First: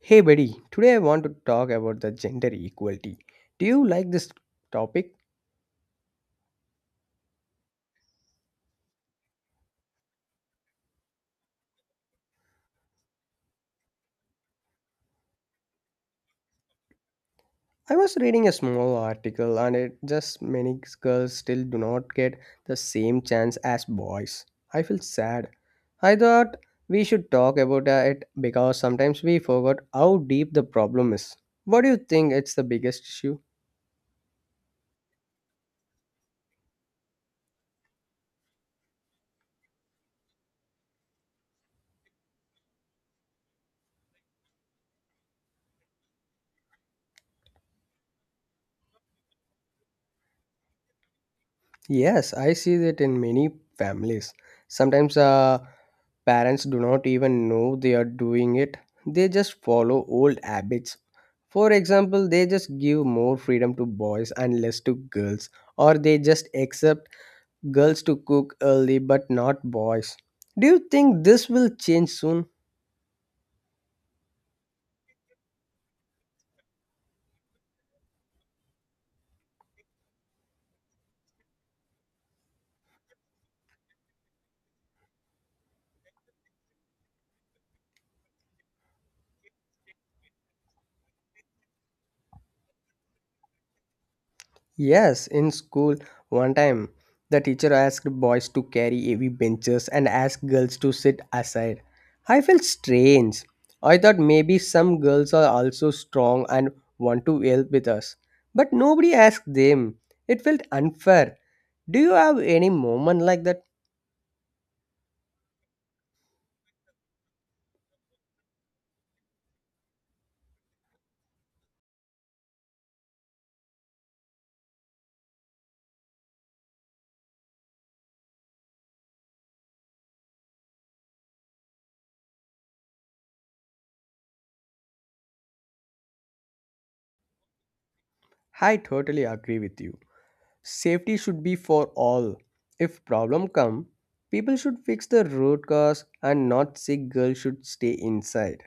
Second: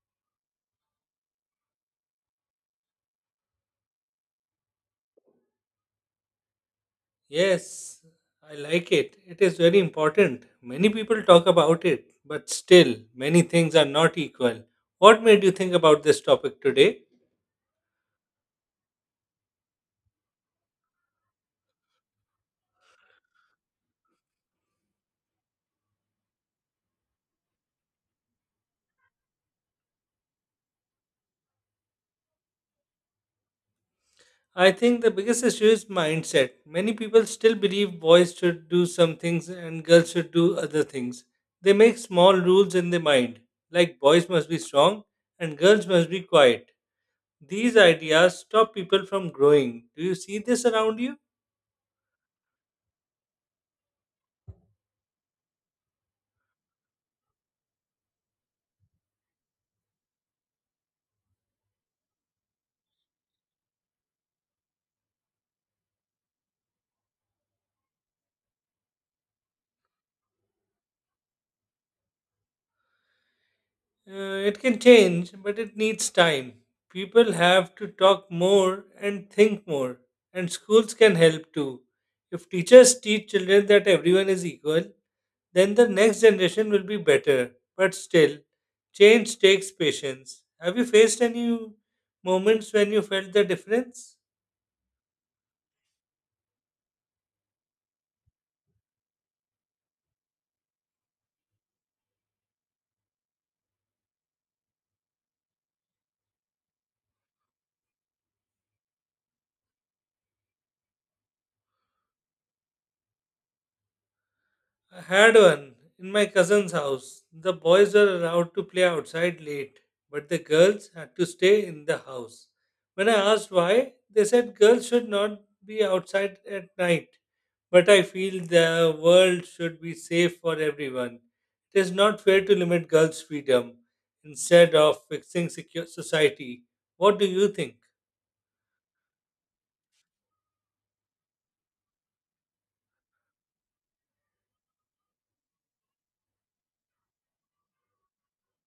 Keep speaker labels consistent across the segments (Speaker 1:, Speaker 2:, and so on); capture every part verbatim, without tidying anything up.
Speaker 1: Hey buddy, today I want to talk about the gender equality. Do you like this topic?
Speaker 2: Yes, I like it. It is very important. Many people talk about it, but still, many things are not equal. What made you think about this topic today?
Speaker 1: I was reading a small article and it just many girls still do not get the same chance as boys. I feel sad. I thought we should talk about it because sometimes we forgot how deep the problem is. What do you think it's the biggest issue?
Speaker 2: I think the biggest issue is mindset. Many people still believe boys should do some things and girls should do other things. They make small rules in their mind, like boys must be strong and girls must be quiet. These ideas stop people from growing. Do you see this around you?
Speaker 1: Yes, I see that in many families. Sometimes uh, parents do not even know they are doing it, they just follow old habits. For example, they just give more freedom to boys and less to girls, or they just accept girls to cook early but not boys. Do you think this will change soon?
Speaker 2: Uh, it can change, but it needs time. People have to talk more and think more, and schools can help too. If teachers teach children that everyone is equal, then the next generation will be better. But still, change takes patience. Have you faced any moments when you felt the difference?
Speaker 1: Yes, in school, one time the teacher asked boys to carry heavy benches and asked girls to sit aside. I felt strange. I thought maybe some girls are also strong and want to help with us. But nobody asked them. It felt unfair. Do you have any moment like that?
Speaker 2: I had one in my cousin's house. The boys were allowed to play outside late, but the girls had to stay in the house. When I asked why, they said girls should not be outside at night. But I feel the world should be safe for everyone. It is not fair to limit girls' freedom instead of fixing secure society. What do you think?
Speaker 1: I totally agree with you. Safety should be for all. If problem come, people should fix the road cause and not sick girls should stay inside.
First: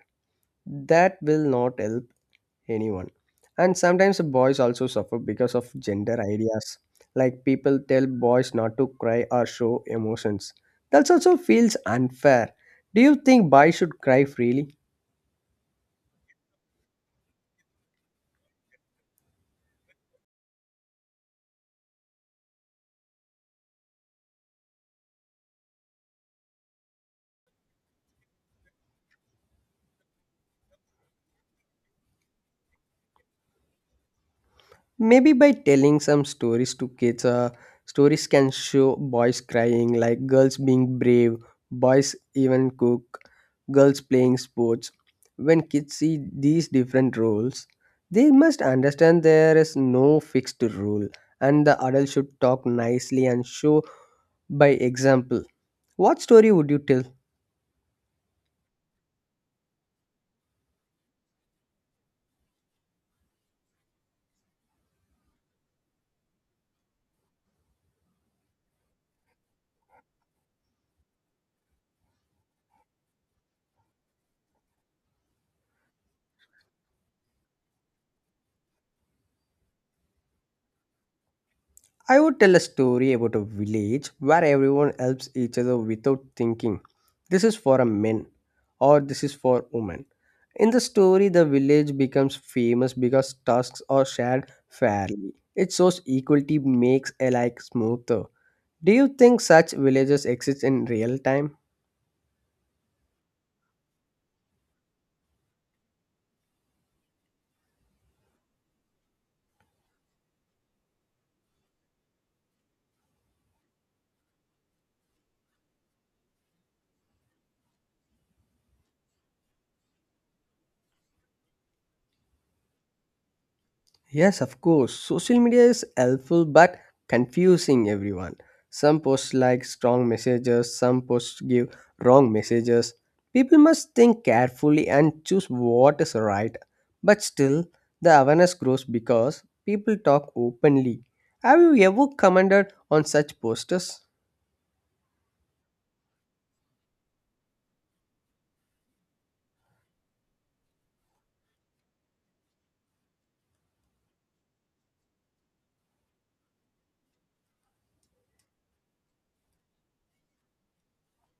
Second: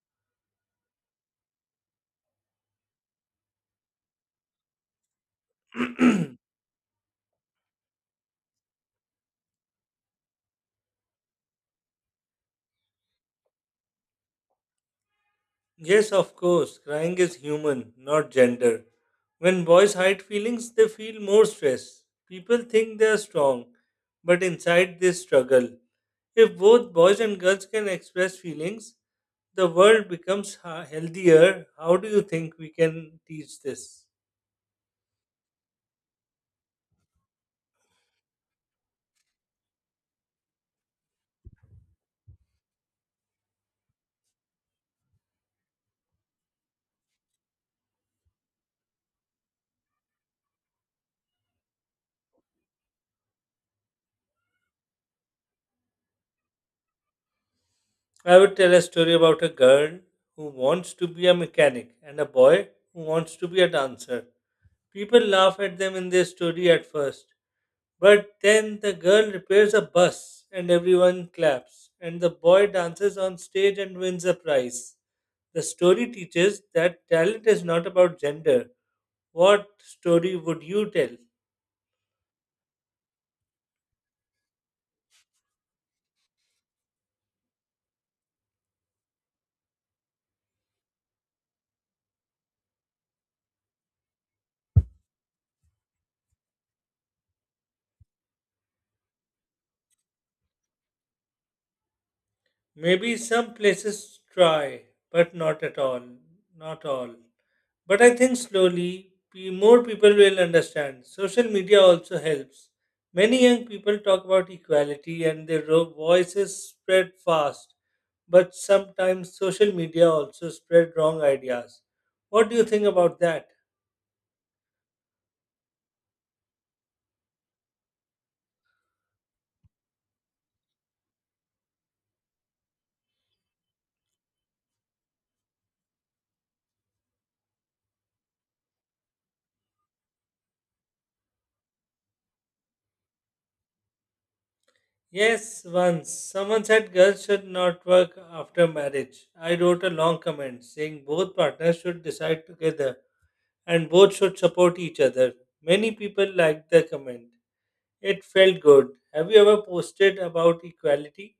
Speaker 1: That will not help anyone, and sometimes boys also suffer because of gender ideas, like people tell boys not to cry or show emotions. That also feels unfair. Do you think boys should cry freely?
Speaker 2: Yes, of course, crying is human, not gender. When boys hide feelings, they feel more stress. People think they are strong, but inside they struggle. If both boys and girls can express feelings, the world becomes ha- healthier. How do you think we can teach this?
Speaker 1: Maybe by telling some stories to kids. Uh, stories can show boys crying, like girls being brave, boys even cook, girls playing sports. When kids see these different roles, they must understand there is no fixed rule, and the adult should talk nicely and show by example. What story would you tell?
Speaker 2: I would tell a story about a girl who wants to be a mechanic and a boy who wants to be a dancer. People laugh at them in their story at first. But then the girl repairs a bus and everyone claps, and the boy dances on stage and wins a prize. The story teaches that talent is not about gender. What story would you tell?
Speaker 1: I would tell a story about a village where everyone helps each other without thinking. This is for a man or this is for women. In the story, the village becomes famous because tasks are shared fairly. It shows equality makes alike smoother. Do you think such villages exist in real time?
Speaker 2: Maybe some places try, but not at all. Not all. But I think slowly pe- more people will understand. Social media also helps. Many young people talk about equality and their ro- voices spread fast. But sometimes social media also spread wrong ideas. What do you think about that?
Speaker 1: Yes, of course. Social media is helpful but confusing everyone. Some posts like strong messages, some posts give wrong messages. People must think carefully and choose what is right. But still, the awareness grows because people talk openly. Have you ever commented on such posters?
Speaker 2: Yes, once someone said girls should not work after marriage. I wrote a long comment saying both partners should decide together and both should support each other. Many people liked the comment. It felt good. Have you ever posted about equality?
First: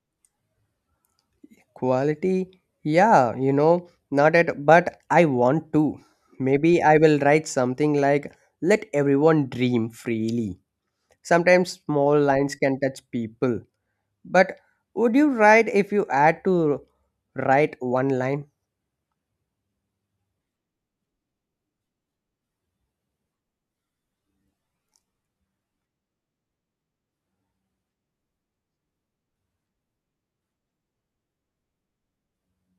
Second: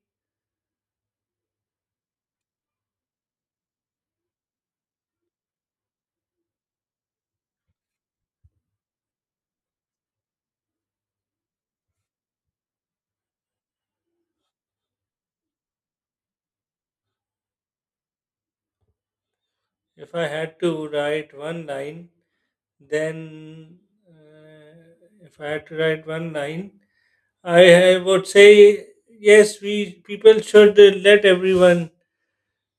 Speaker 1: Quality? Yeah, you know, not at but I want to. Maybe I will write something like let everyone dream freely. Sometimes small lines can touch people. But would you write if you had to write one line?
Speaker 2: If I had to write one line, then uh, if I had to write one line, I, I would say yes. We people should uh, let everyone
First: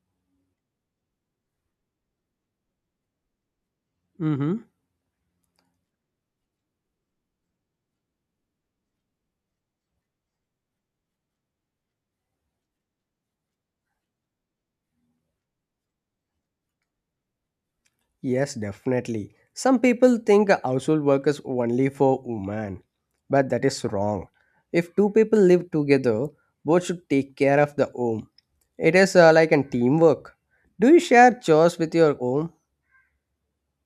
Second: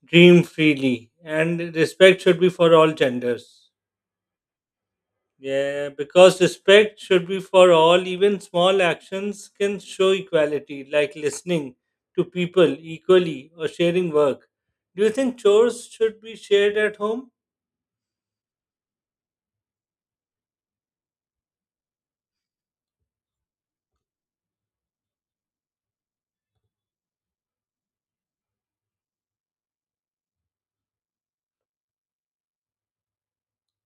Speaker 2: dream freely, and respect should be for all genders.
Speaker 1: Mm-hmm.
Speaker 2: Yeah, because respect should be for all. Even small actions can show equality, like listening to people equally or sharing work. Do you think chores should be shared at home?
Speaker 1: Yes, definitely. Some people think a household work is only for women, but that is wrong. If two people live together, both should take care of the home. It is uh, like a teamwork. Do you share chores with your home?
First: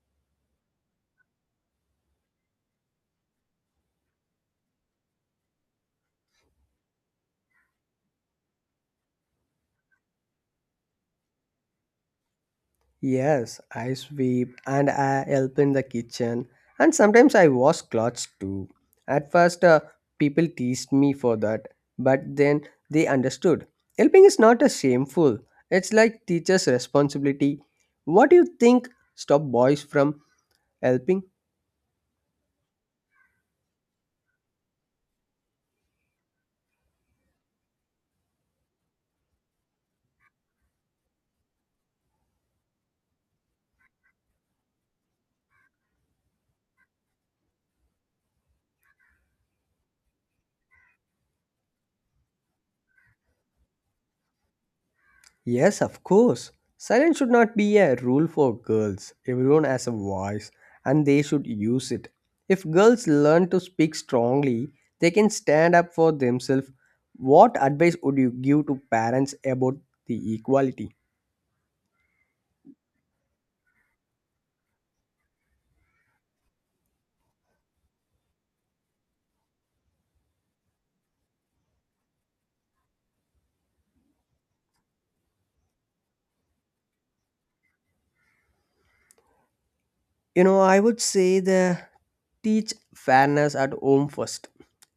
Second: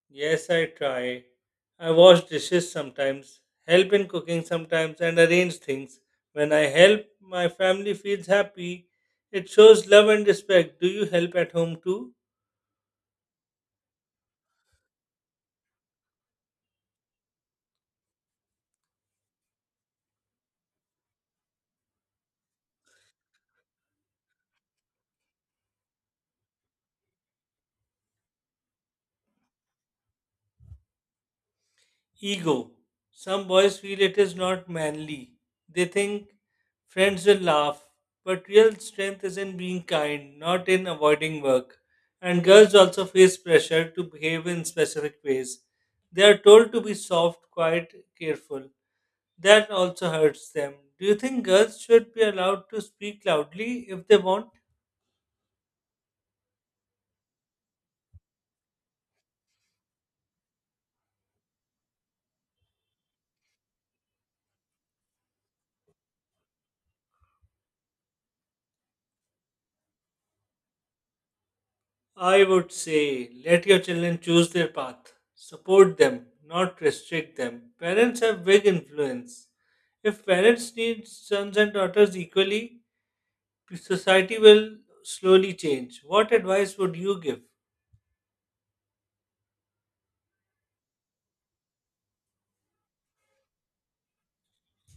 Speaker 2: Yes, I try. I wash dishes sometimes, help in cooking sometimes, and arrange things. When I help, my family feels happy. It shows love and respect. Do you help at home too?
Speaker 1: Yes, I sweep and I help in the kitchen, and sometimes I wash clothes too. At first, uh, people teased me for that, but then they understood. Helping is not a shameful. It's like teacher's responsibility. What do you think stop boys from helping?
Speaker 2: Ego. Some boys feel it is not manly. They think friends will laugh, but real strength is in being kind, not in avoiding work. And girls also face pressure to behave in specific ways. They are told to be soft, quiet, careful. That also hurts them. Do you think girls should be allowed to speak loudly if they want?
Speaker 1: Yes, of course. Silence should not be a rule for girls. Everyone has a voice and they should use it. If girls learn to speak strongly, they can stand up for themselves. What advice would you give to parents about the equality?
Speaker 2: I would say let your children choose their path. Support them, not restrict them. Parents have big influence. If parents need sons and daughters equally, society will slowly change. What advice would you give?
Speaker 1: You know, I would say the teach fairness at home first.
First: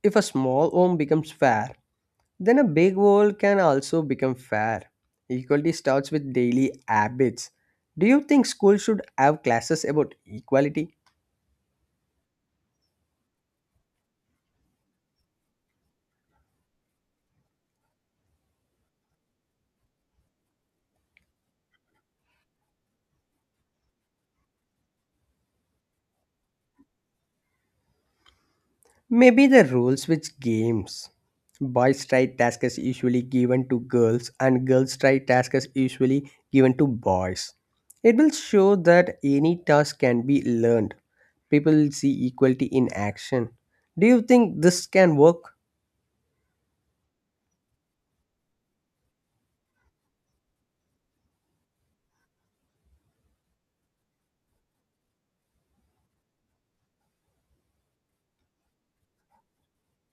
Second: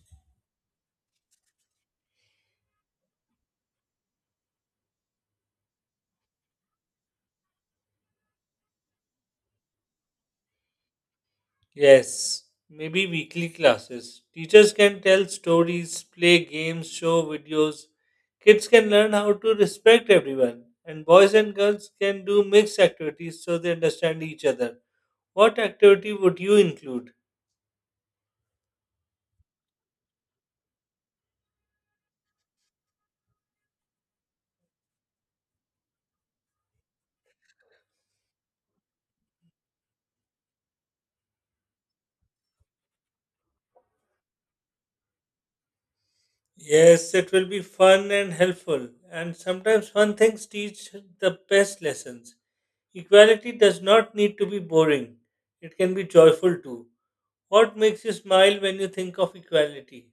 Speaker 1: If a small home becomes fair, then a big goal can also become fair. Equality starts with daily habits. Do you think schools should have classes about equality?
Speaker 2: Yes, maybe weekly classes. Teachers can tell stories, play games, show videos. Kids can learn how to respect everyone. And boys and girls can do mixed activities so they understand each other. What activity would you include?
Speaker 1: Maybe the rules with games. Boys try task is usually given to girls and girls try task is usually given to boys. It will show that any task can be learned. People will see equality in action. Do you think this can work?
Speaker 2: Yes, it will be fun and helpful, and sometimes fun things teach the best lessons. Equality does not need to be boring, it can be joyful too. What makes you smile when you think of equality?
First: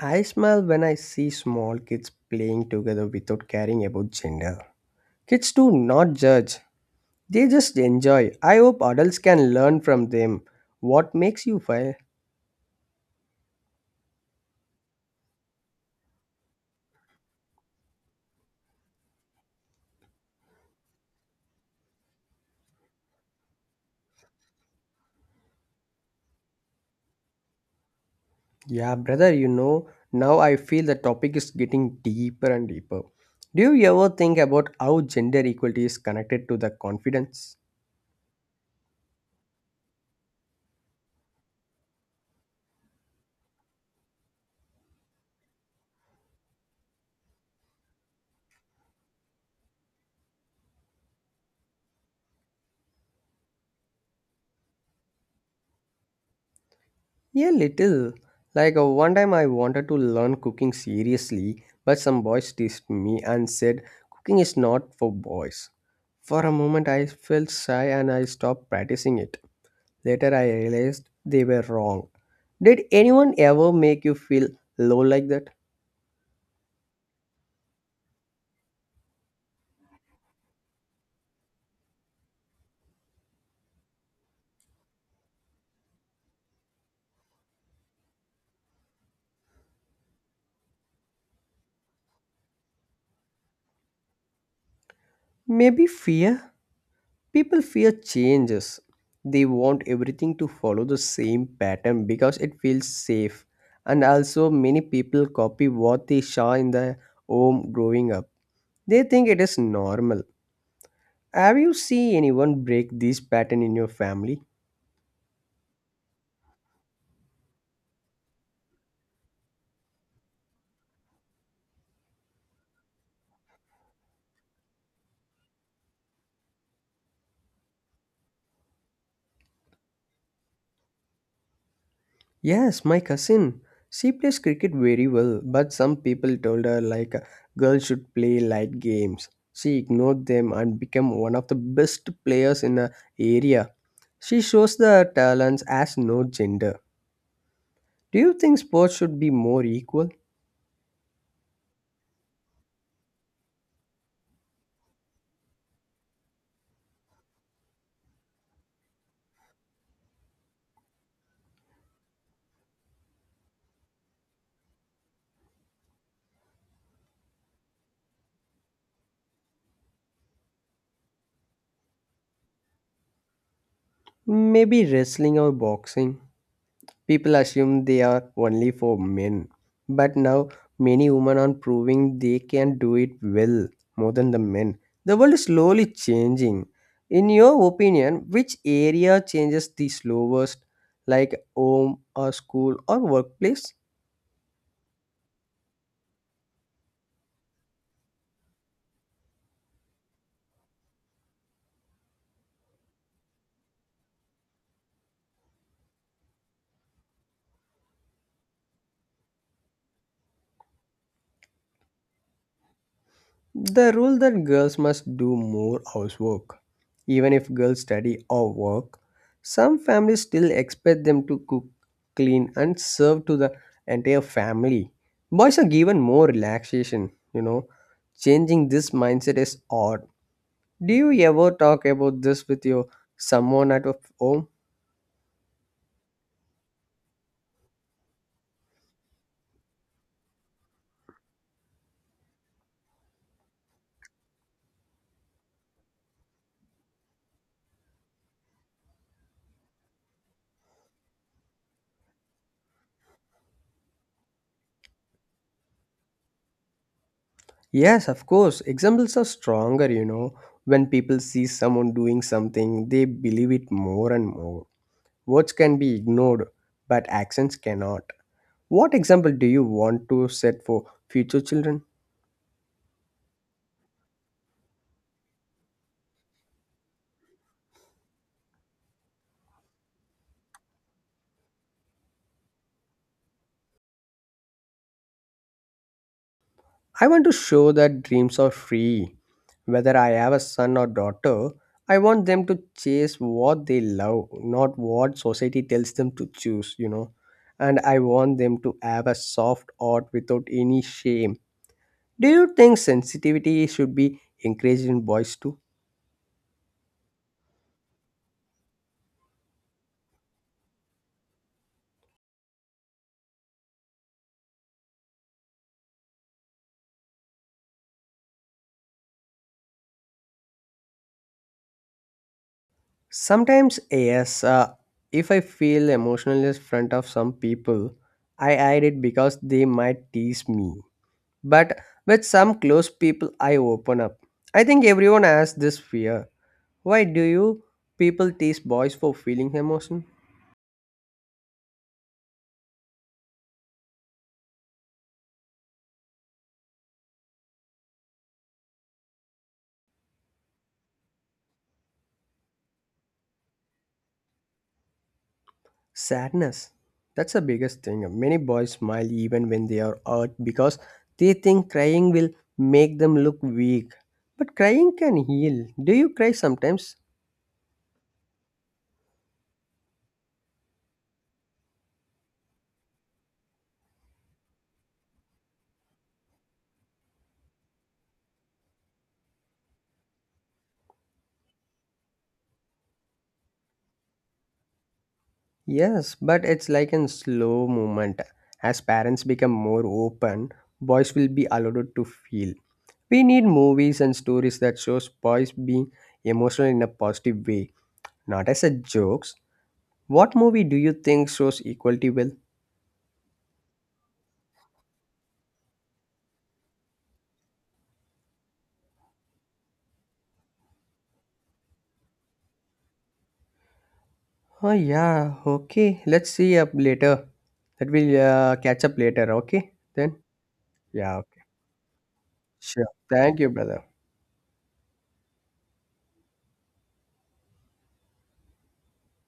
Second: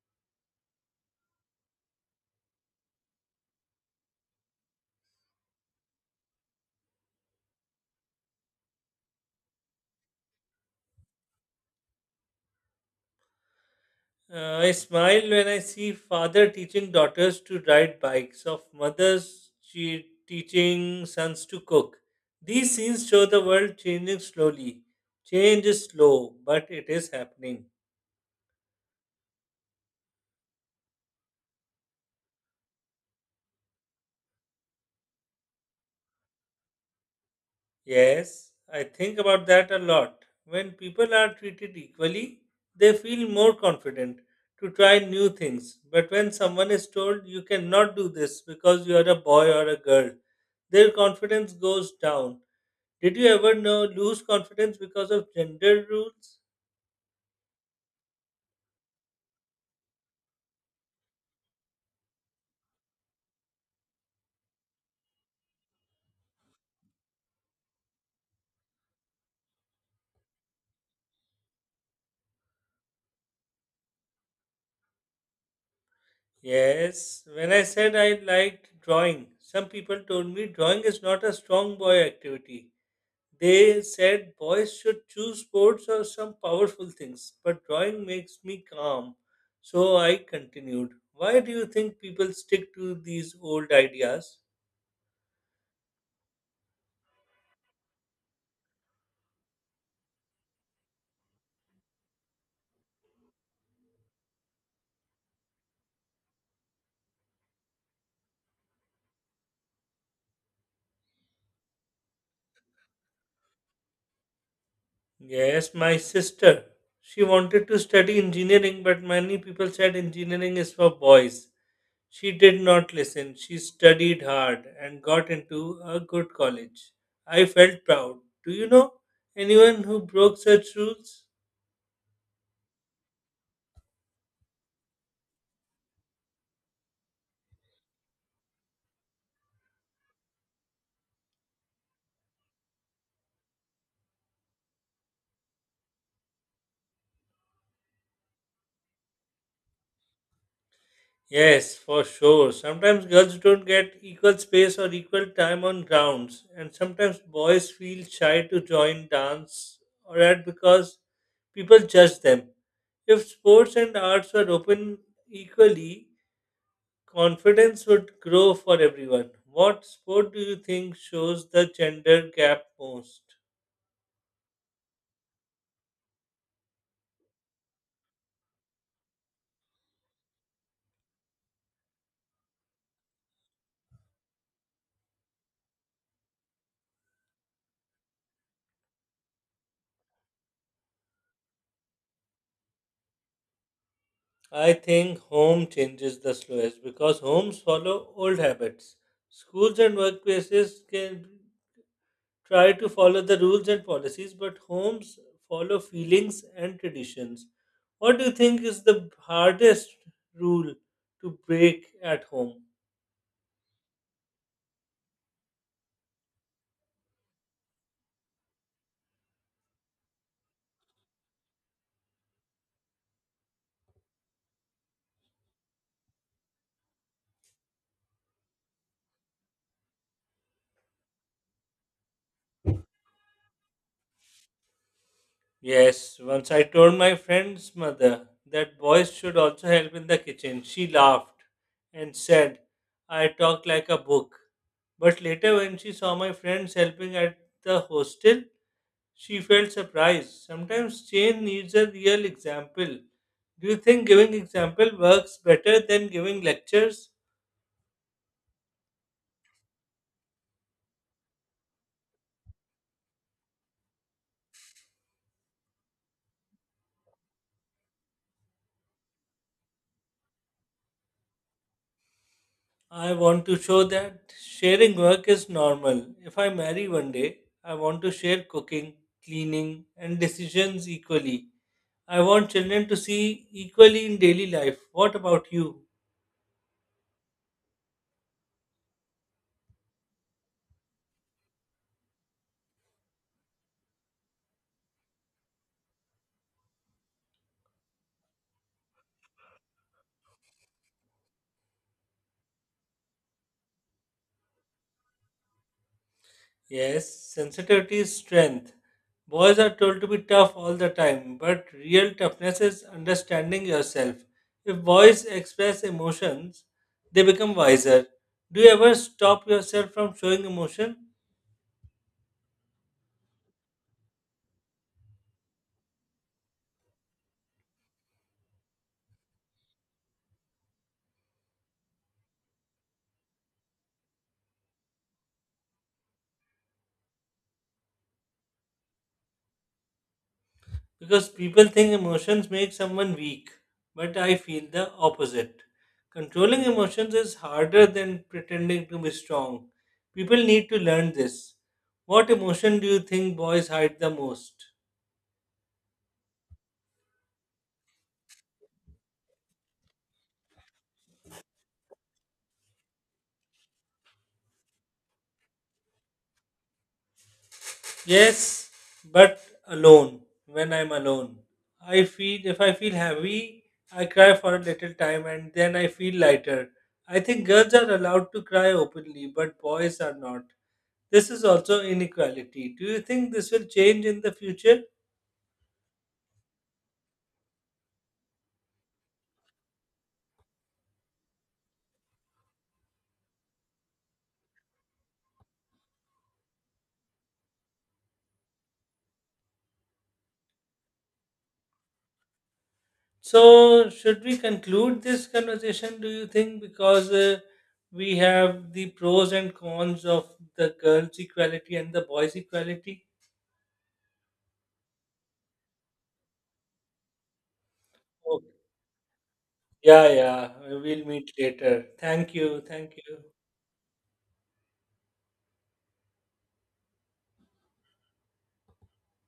Speaker 1: I smile when I see small kids playing together without caring about gender. Kids do not judge, they just enjoy. I hope adults can learn from them. What makes you feel?
Speaker 2: Uh, I smile when I see father teaching daughters to ride bikes, of mothers che- teaching sons to cook. These scenes show the world changing slowly. Change is slow, but it is happening.
Speaker 1: Yeah, brother, you know, now I feel the topic is getting deeper and deeper. Do you ever think about how gender equality is connected to the confidence?
Speaker 2: Yes, I think about that a lot. When people are treated equally, they feel more confident to try new things. But when someone is told you cannot do this because you are a boy or a girl, their confidence goes down. Did you ever know lose confidence because of gender rules?
Speaker 1: Yeah, little. Like uh, one time I wanted to learn cooking seriously, but some boys teased me and said cooking is not for boys. For a moment I felt shy and I stopped practicing it. Later I realized they were wrong. Did anyone ever make you feel low like that?
Speaker 2: Yes, when I said I liked drawing, some people told me drawing is not a strong boy activity. They said boys should choose sports or some powerful things, but drawing makes me calm. So I continued. Why do you think people stick to these old ideas?
Speaker 1: Maybe fear? People fear changes. They want everything to follow the same pattern because it feels safe. And also, many people copy what they saw in their home growing up. They think it is normal. Have you seen anyone break this pattern in your family?
Speaker 2: Yes, my sister. She wanted to study engineering, but many people said engineering is for boys. She did not listen. She studied hard and got into a good college. I felt proud. Do you know anyone who broke such rules?
Speaker 1: Yes, my cousin. She plays cricket very well, but some people told her like girls should play light games. She ignored them and became one of the best players in her area. She shows the talents as no gender. Do you think sports should be more equal?
Speaker 2: Yes, for sure. Sometimes girls don't get equal space or equal time on grounds, and sometimes boys feel shy to join dance or art because people judge them. If sports and arts were open equally, confidence would grow for everyone. What sport do you think shows the gender gap most?
Speaker 1: Maybe wrestling or boxing? People assume they are only for men, but now many women are proving they can do it well more than the men. The world is slowly changing. In your opinion, which area changes the slowest, like home or school or workplace?
Speaker 2: I think home changes the slowest because homes follow old habits. Schools and workplaces can try to follow the rules and policies, but homes follow feelings and traditions. What do you think is the hardest rule to break at home?
Speaker 1: The rule that girls must do more housework. Even if girls study or work, some families still expect them to cook, clean, and serve to the entire family. Boys are given more relaxation, you know. Changing this mindset is odd. Do you ever talk about this with your someone at of home?
Speaker 2: Yes, once I told my friend's mother that boys should also help in the kitchen. She laughed and said, I talk like a book. But later, when she saw my friends helping at the hostel, she felt surprised. Sometimes change needs a real example. Do you think giving example works better than giving lectures?
Speaker 1: Yes, of course. Examples are stronger, you know. When people see someone doing something, they believe it more and more. Words can be ignored, but accents cannot. What example do you want to set for future children?
Speaker 2: I want to show that sharing work is normal. If I marry one day, I want to share cooking, cleaning, and decisions equally. I want children to see equally in daily life. What about you?
Speaker 1: I want to show that dreams are free. Whether I have a son or daughter, I want them to chase what they love, not what society tells them to choose, you know. And I want them to have a soft heart without any shame. Do you think sensitivity should be encouraged in boys too?
Speaker 2: Yes, sensitivity is strength. Boys are told to be tough all the time, but real toughness is understanding yourself. If boys express emotions, they become wiser. Do you ever stop yourself from showing emotion?
Speaker 1: Sometimes, yes, uh, if I feel emotional in front of some people, I hide it because they might tease me. But with some close people, I open up. I think everyone has this fear. Why do you people tease boys for feeling emotion?
Speaker 2: Because people think emotions make someone weak, but I feel the opposite. Controlling emotions is harder than pretending to be strong. People need to learn this. What emotion do you think boys hide the most?
Speaker 1: Sadness. That's the biggest thing. Many boys smile even when they are hurt because they think crying will make them look weak. But crying can heal. Do you cry sometimes?
Speaker 2: Yes, but alone, when I'm alone. I feel if I feel heavy, I cry for a little time and then I feel lighter. I think girls are allowed to cry openly, but boys are not. This is also inequality. Do you think this will change in the future?
Speaker 1: Yes, but it's like a slow movement. As parents become more open, boys will be allowed to feel. We need movies and stories that shows boys being emotional in a positive way, not as a jokes. What movie do you think shows equality well?
Speaker 2: So, should we conclude this conversation, do you think? Because uh, we have the pros and cons of the girls' equality and the boys' equality.
Speaker 1: Oh yeah, okay. Let's see up later. That will uh, catch up later. Okay,
Speaker 2: Yeah,
Speaker 1: then.
Speaker 2: yeah. We'll
Speaker 1: Yeah.
Speaker 2: meet
Speaker 1: Okay.
Speaker 2: later. Thank you.
Speaker 1: Sure.
Speaker 2: Thank you.
Speaker 1: Thank you, brother.